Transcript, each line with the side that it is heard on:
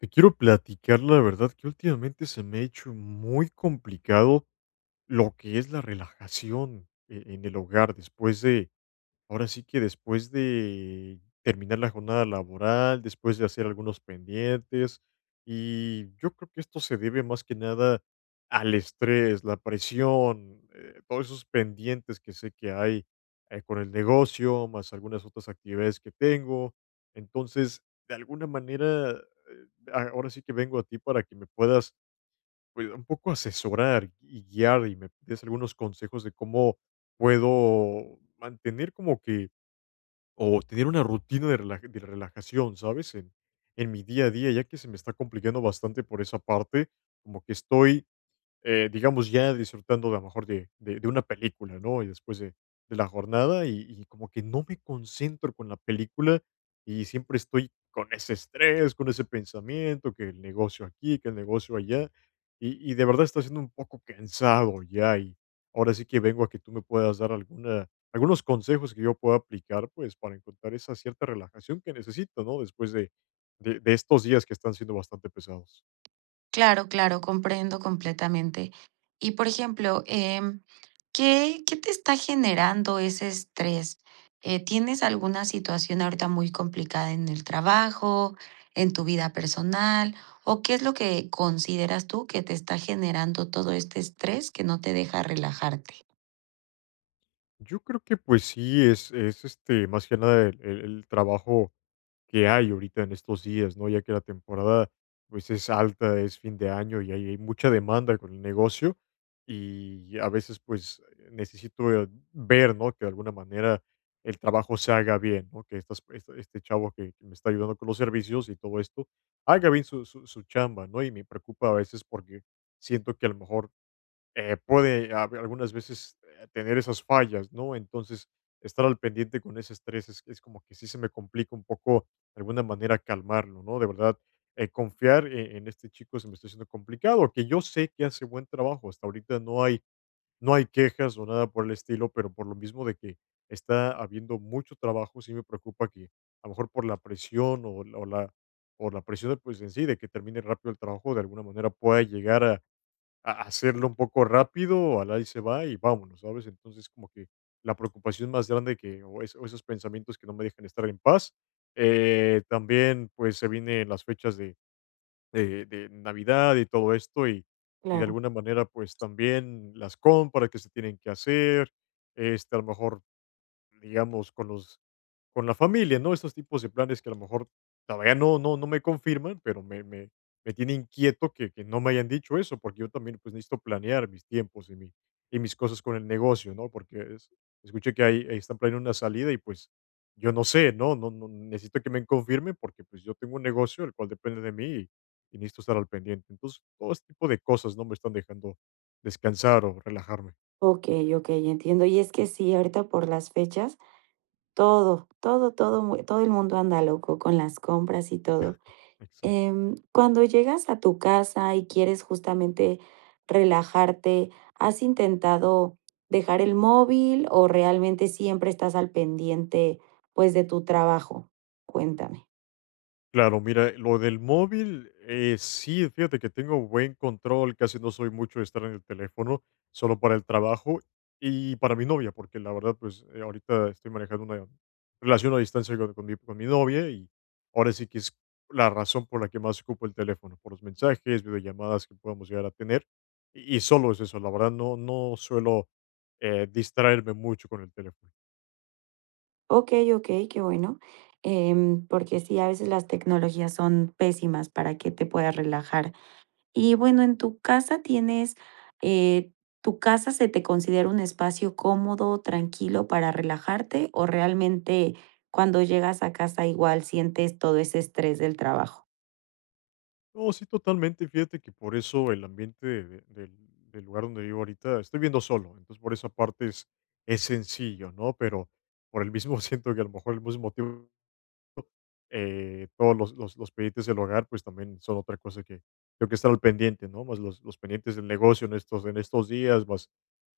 left: Te quiero platicar, la verdad, que últimamente se me ha hecho muy complicado lo que es la relajación en el hogar después de. Ahora sí que después de terminar la jornada laboral, después de hacer algunos pendientes, y yo creo que esto se debe más que nada al estrés, la presión, todos esos pendientes que sé que hay con el negocio, más algunas otras actividades que tengo. Entonces, de alguna manera, ahora sí que vengo a ti para que me puedas pues, un poco asesorar y guiar y me des algunos consejos de cómo puedo mantener como que o tener una rutina de de relajación, ¿sabes? En mi día a día, ya que se me está complicando bastante por esa parte, como que estoy digamos, ya disfrutando de a lo mejor de una película, ¿no? Y después de la jornada y como que no me concentro con la película y siempre estoy con ese estrés, con ese pensamiento, que el negocio aquí, que el negocio allá, y de verdad está siendo un poco cansado ya y ahora sí que vengo a que tú me puedas dar alguna, algunos consejos que yo pueda aplicar, pues, para encontrar esa cierta relajación que necesito, ¿no? Después de, de estos días que están siendo bastante pesados.
right: Claro, claro, comprendo completamente. Y, por ejemplo, ¿¿qué te está generando ese estrés? ¿Tienes alguna situación ahorita muy complicada en el trabajo, en tu vida personal? ¿O qué es lo que consideras tú que te está generando todo este estrés que no te deja relajarte?
left: Yo creo que pues sí, es este, más que nada el trabajo que hay ahorita en estos días, ¿no? Ya que la temporada pues es alta, es fin de año y hay mucha demanda con el negocio y a veces pues necesito ver, ¿no? Que de alguna manera el trabajo se haga bien, ¿no? Que este chavo que me está ayudando con los servicios y todo esto haga bien su chamba, ¿no? Y me preocupa a veces porque siento que a lo mejor algunas veces tener esas fallas, ¿no? Entonces, estar al pendiente con ese estrés es como que sí se me complica un poco, de alguna manera, calmarlo, ¿no? De verdad, confiar en este chico se me está haciendo complicado, que yo sé que hace buen trabajo, hasta ahorita no hay quejas o nada por el estilo, pero por lo mismo de que está habiendo mucho trabajo, sí me preocupa que a lo mejor por la presión o la o la presión pues en sí de que termine rápido el trabajo, de alguna manera pueda llegar a hacerlo un poco rápido, al ahí se va y vámonos, ¿sabes? Entonces, como que la preocupación más grande o esos pensamientos que no me dejan estar en paz. También, pues, se vienen las fechas de, de Navidad y todo esto, y de
right: Claro,
left: alguna manera, pues, también las compras que se tienen que hacer, este, a lo mejor, digamos, con la familia, ¿no? Estos tipos de planes que a lo mejor todavía no me confirman, pero me tiene inquieto que no me hayan dicho eso, porque yo también, pues, necesito planear mis tiempos y mi y mis cosas con el negocio, ¿no? Porque es escuché que ahí están planeando una salida y, pues, yo no sé, No necesito que me confirmen porque, pues, yo tengo un negocio el cual depende de mí y necesito estar al pendiente. Entonces, todo este tipo de cosas no me están dejando descansar o relajarme.
right: ok, ok, entiendo. Y es que sí, ahorita por las fechas, todo, todo, todo, todo el mundo anda loco con las compras y todo.
left: Exacto.
right: Cuando llegas a tu casa y quieres justamente relajarte, ¿has intentado dejar el móvil o realmente siempre estás al pendiente, pues, de tu trabajo? Cuéntame.
left: Claro, mira, lo del móvil, sí, fíjate que tengo buen control, casi no soy mucho de estar en el teléfono, solo para el trabajo y para mi novia, porque la verdad, pues ahorita estoy manejando una relación a distancia con, con mi novia y ahora sí que es la razón por la que más ocupo el teléfono, por los mensajes, videollamadas que podamos llegar a tener. Y solo es eso, la verdad, no, no suelo distraerme mucho con el teléfono.
right: Okey, okey, qué bueno, porque sí, a veces las tecnologías son pésimas para que te puedas relajar. Y bueno, en tu casa tienes, eh, ¿tu casa se te considera un espacio cómodo, tranquilo para relajarte o realmente cuando llegas a casa igual sientes todo ese estrés del trabajo?
left: No, sí, totalmente. Fíjate que por eso el ambiente del, del lugar donde vivo ahorita, estoy viendo solo, entonces por esa parte es sencillo, ¿no? Pero por el mismo siento que a lo mejor el mismo motivo, todos los pendientes del hogar, pues también son otra cosa que tengo que estar al pendiente, ¿no? Más los pendientes del negocio en en estos días, más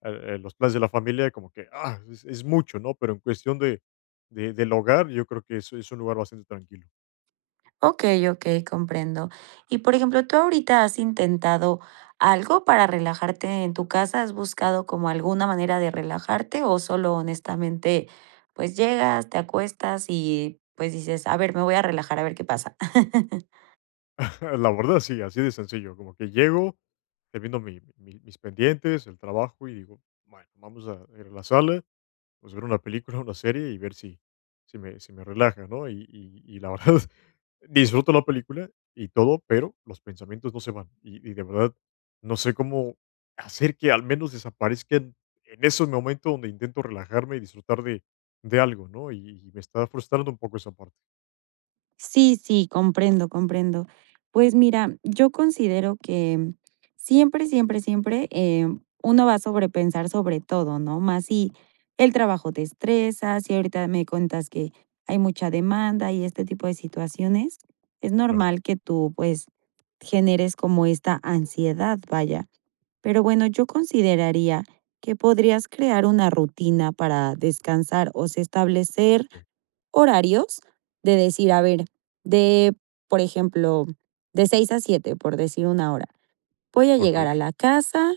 left: los planes de la familia, como que, ah, es mucho, ¿no? Pero en cuestión de, del hogar, yo creo que es un lugar bastante tranquilo.
right: Ok, ok, comprendo. Y por ejemplo, ¿tú ahorita has intentado algo para relajarte en tu casa? ¿Has buscado como alguna manera de relajarte o solo honestamente pues llegas, te acuestas y pues dices, a ver, me voy a relajar, a ver qué pasa?
left: La verdad sí, así de sencillo, como que llego, termino mi mi mis pendientes, el trabajo y digo: "Bueno, vamos a ir a la sala, pues, ver una película, una serie y ver si si me relaja", ¿no? Y la verdad, disfruto la película y todo, pero los pensamientos no se van, y de verdad no sé cómo hacer que al menos desaparezcan en esos momentos donde intento relajarme y disfrutar de algo, ¿no? Y me está frustrando un poco esa parte.
right: Sí, sí, comprendo, comprendo. Pues mira, yo considero que siempre, siempre, siempre uno va a sobrepensar sobre todo, ¿no? Más si el trabajo te estresa, si ahorita me cuentas que hay mucha demanda y este tipo de situaciones, es
left: Claro,
right: normal que tú pues generes como esta ansiedad, vaya. Pero bueno, yo consideraría que podrías crear una rutina para descansar o se establecer
left: okey,
right: horarios de decir, a ver, de, por ejemplo, de 6 a 7 por decir una hora. Voy a llegar
left: okey.
right: a la casa,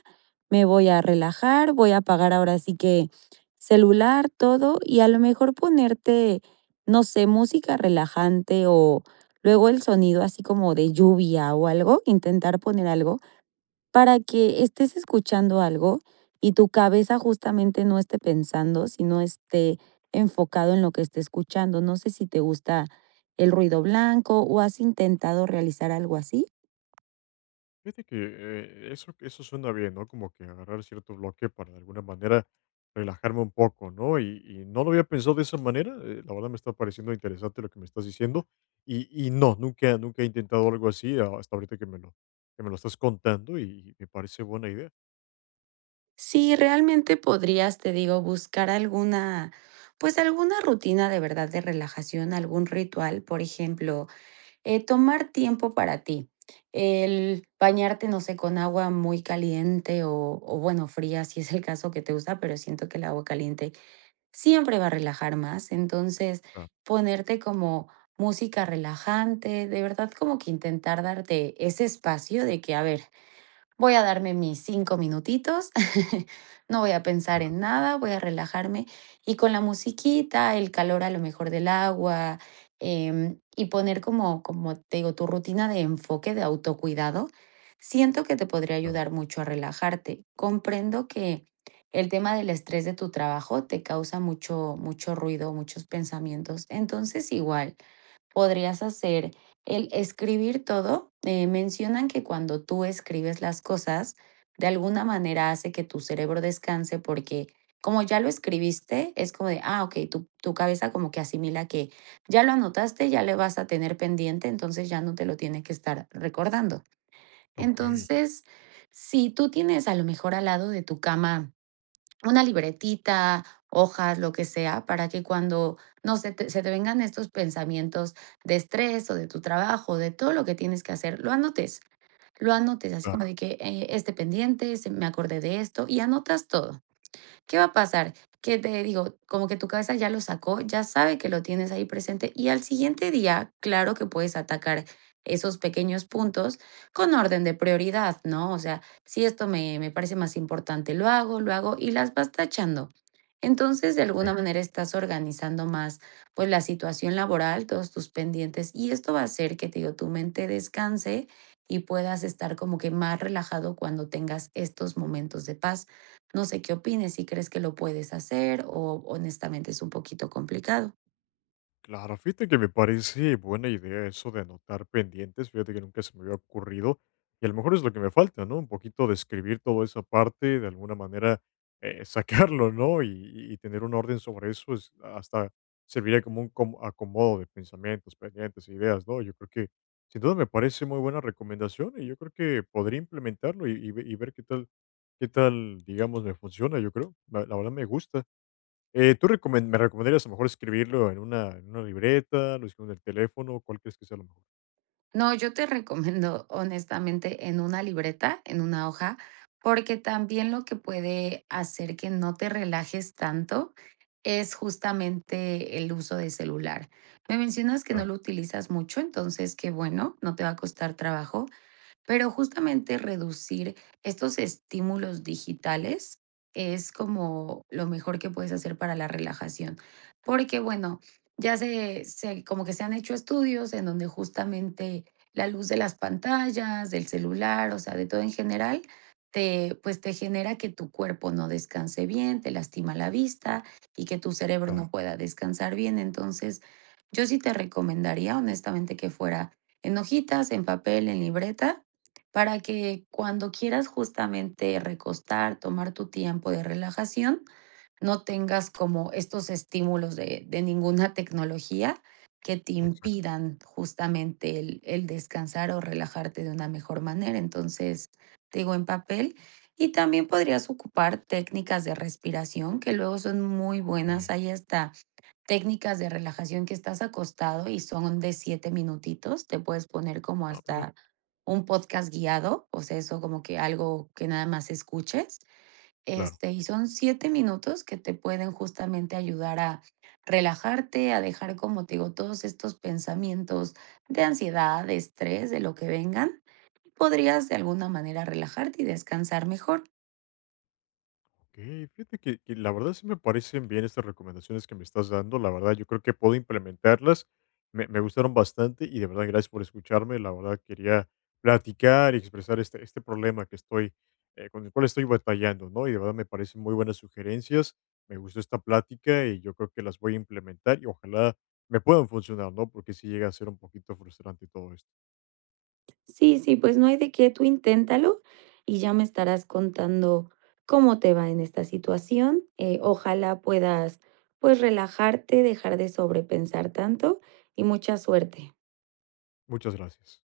right: me voy a relajar, voy a apagar ahora sí que celular, todo, y a lo mejor ponerte, no sé, música relajante o luego el sonido así como de lluvia o algo, intentar poner algo para que estés escuchando algo y tu cabeza justamente no esté pensando, sino esté enfocado en lo que esté escuchando. No sé si te gusta el ruido blanco o has intentado realizar algo así.
left: Fíjate que eso, eso suena bien, ¿no? Como que agarrar cierto bloque para de alguna manera relajarme un poco, ¿no? Y no lo había pensado de esa manera. La verdad me está pareciendo interesante lo que me estás diciendo. Y no, nunca, nunca he intentado algo así hasta ahorita que me lo estás contando y, me parece buena idea.
right: Sí, realmente podrías, te digo, buscar alguna, pues alguna rutina de verdad de relajación, algún ritual, por ejemplo, tomar tiempo para ti. El bañarte, no sé, con agua muy caliente o bueno, fría, si es el caso que te gusta, pero siento que el agua caliente siempre va a relajar más. Entonces,
left: Ah,
right: ponerte como música relajante, de verdad como que intentar darte ese espacio de que, a ver, voy a darme mis 5 minutitos, no voy a pensar
left: ah,
right: en nada, voy a relajarme y con la musiquita, el calor a lo mejor del agua, y poner como como te digo, tu rutina de enfoque de autocuidado, siento que te podría
left: ah,
right: ayudar mucho a relajarte. Comprendo que el tema del estrés de tu trabajo te causa mucho mucho ruido, muchos pensamientos. Entonces, igual, podrías hacer el escribir todo. Mencionan que cuando tú escribes las cosas, de alguna manera hace que tu cerebro descanse porque como ya lo escribiste, es como de, ah, ok, tu cabeza como que asimila que ya lo anotaste, ya le vas a tener pendiente, entonces ya no te lo tiene que estar recordando.
left: ok,
right: Entonces, si tú tienes a lo mejor al lado de tu cama una libretita, hojas, lo que sea, para que cuando, no sé, te se te vengan estos pensamientos de estrés, o de tu trabajo, de todo lo que tienes que hacer, lo anotes, así como
left: claro.
right: de que, este pendiente, se me acordé de esto, y anotas todo. ¿Qué va a pasar? Que te digo, como que tu cabeza ya lo sacó, ya sabe que lo tienes ahí presente y al siguiente día, claro que puedes atacar esos pequeños puntos con orden de prioridad, ¿no? O sea, si esto me parece más importante, lo hago y las vas tachando. Entonces, de alguna
left: Ok.
right: manera estás organizando más, pues, la situación laboral, todos tus pendientes y esto va a hacer que, te digo, tu mente descanse y puedas estar como que más relajado cuando tengas estos momentos de paz. No sé qué opines, si crees que lo puedes hacer o honestamente es un poquito complicado.
left: Claro, fíjate que me parece buena idea eso de anotar pendientes, fíjate que nunca se me había ocurrido y a lo mejor es lo que me falta, ¿no? Un poquito de escribir toda esa parte, de alguna manera sacarlo, ¿no? Y, y tener un orden sobre eso es hasta serviría como un acomodo de pensamientos, pendientes, e ideas, ¿no? Yo creo que sin duda me parece muy buena recomendación y yo creo que podría implementarlo y y ver qué tal, digamos, me funciona, yo creo. La verdad me gusta. ¿Tú recomen me recomendarías a lo mejor escribirlo en una libreta, lo escribo en el teléfono? ¿Cuál crees que sea lo mejor?
right: No, yo te recomiendo honestamente en una libreta, en una hoja, porque también lo que puede hacer que no te relajes tanto es justamente el uso de celular. Me mencionas que no
left: Claro,
right: lo utilizas mucho, entonces qué bueno, no te va a costar trabajo. Pero justamente reducir estos estímulos digitales es como lo mejor que puedes hacer para la relajación. Porque bueno, como que se han hecho estudios en donde justamente la luz de las pantallas, del celular, o sea, de todo en general, te, pues te genera que tu cuerpo no descanse bien, te lastima la vista y que tu cerebro
left: claro,
right: no pueda descansar bien. Entonces, yo sí te recomendaría honestamente que fuera en hojitas, en papel, en libreta para que cuando quieras justamente recostar, tomar tu tiempo de relajación, no tengas como estos estímulos de ninguna tecnología que te
left: exacto,
right: impidan justamente el descansar o relajarte de una mejor manera. Entonces, te digo, en papel. Y también podrías ocupar técnicas de respiración que luego son muy buenas.
left: okey.
right: Ahí está técnicas de relajación que estás acostado y son de 7 minutitos. Te puedes poner como
left: Ah, mira,
right: hasta un podcast guiado, o sea, eso como que algo que nada más escuches.
left: claro.
right: Este, y son 7 minutos que te pueden justamente ayudar a relajarte, a dejar, como te digo, todos estos pensamientos de ansiedad, de estrés, de lo que vengan. Podrías de alguna manera relajarte y descansar mejor.
left: Ok, fíjate que la verdad sí me parecen bien estas recomendaciones que me estás dando. La verdad, yo creo que puedo implementarlas. Me gustaron bastante y de verdad, gracias por escucharme. La verdad, quería platicar y expresar este problema que estoy, con el cual estoy batallando, ¿no? Y de verdad me parecen muy buenas sugerencias. Me gustó esta plática y yo creo que las voy a implementar y ojalá me puedan funcionar, ¿no? Porque sí llega a ser un poquito frustrante todo esto.
right: Sí, sí, pues no hay de qué, tú inténtalo y ya me estarás contando cómo te va en esta situación. Ojalá puedas, pues, relajarte, dejar de sobrepensar tanto y mucha suerte.
left: Muchas gracias.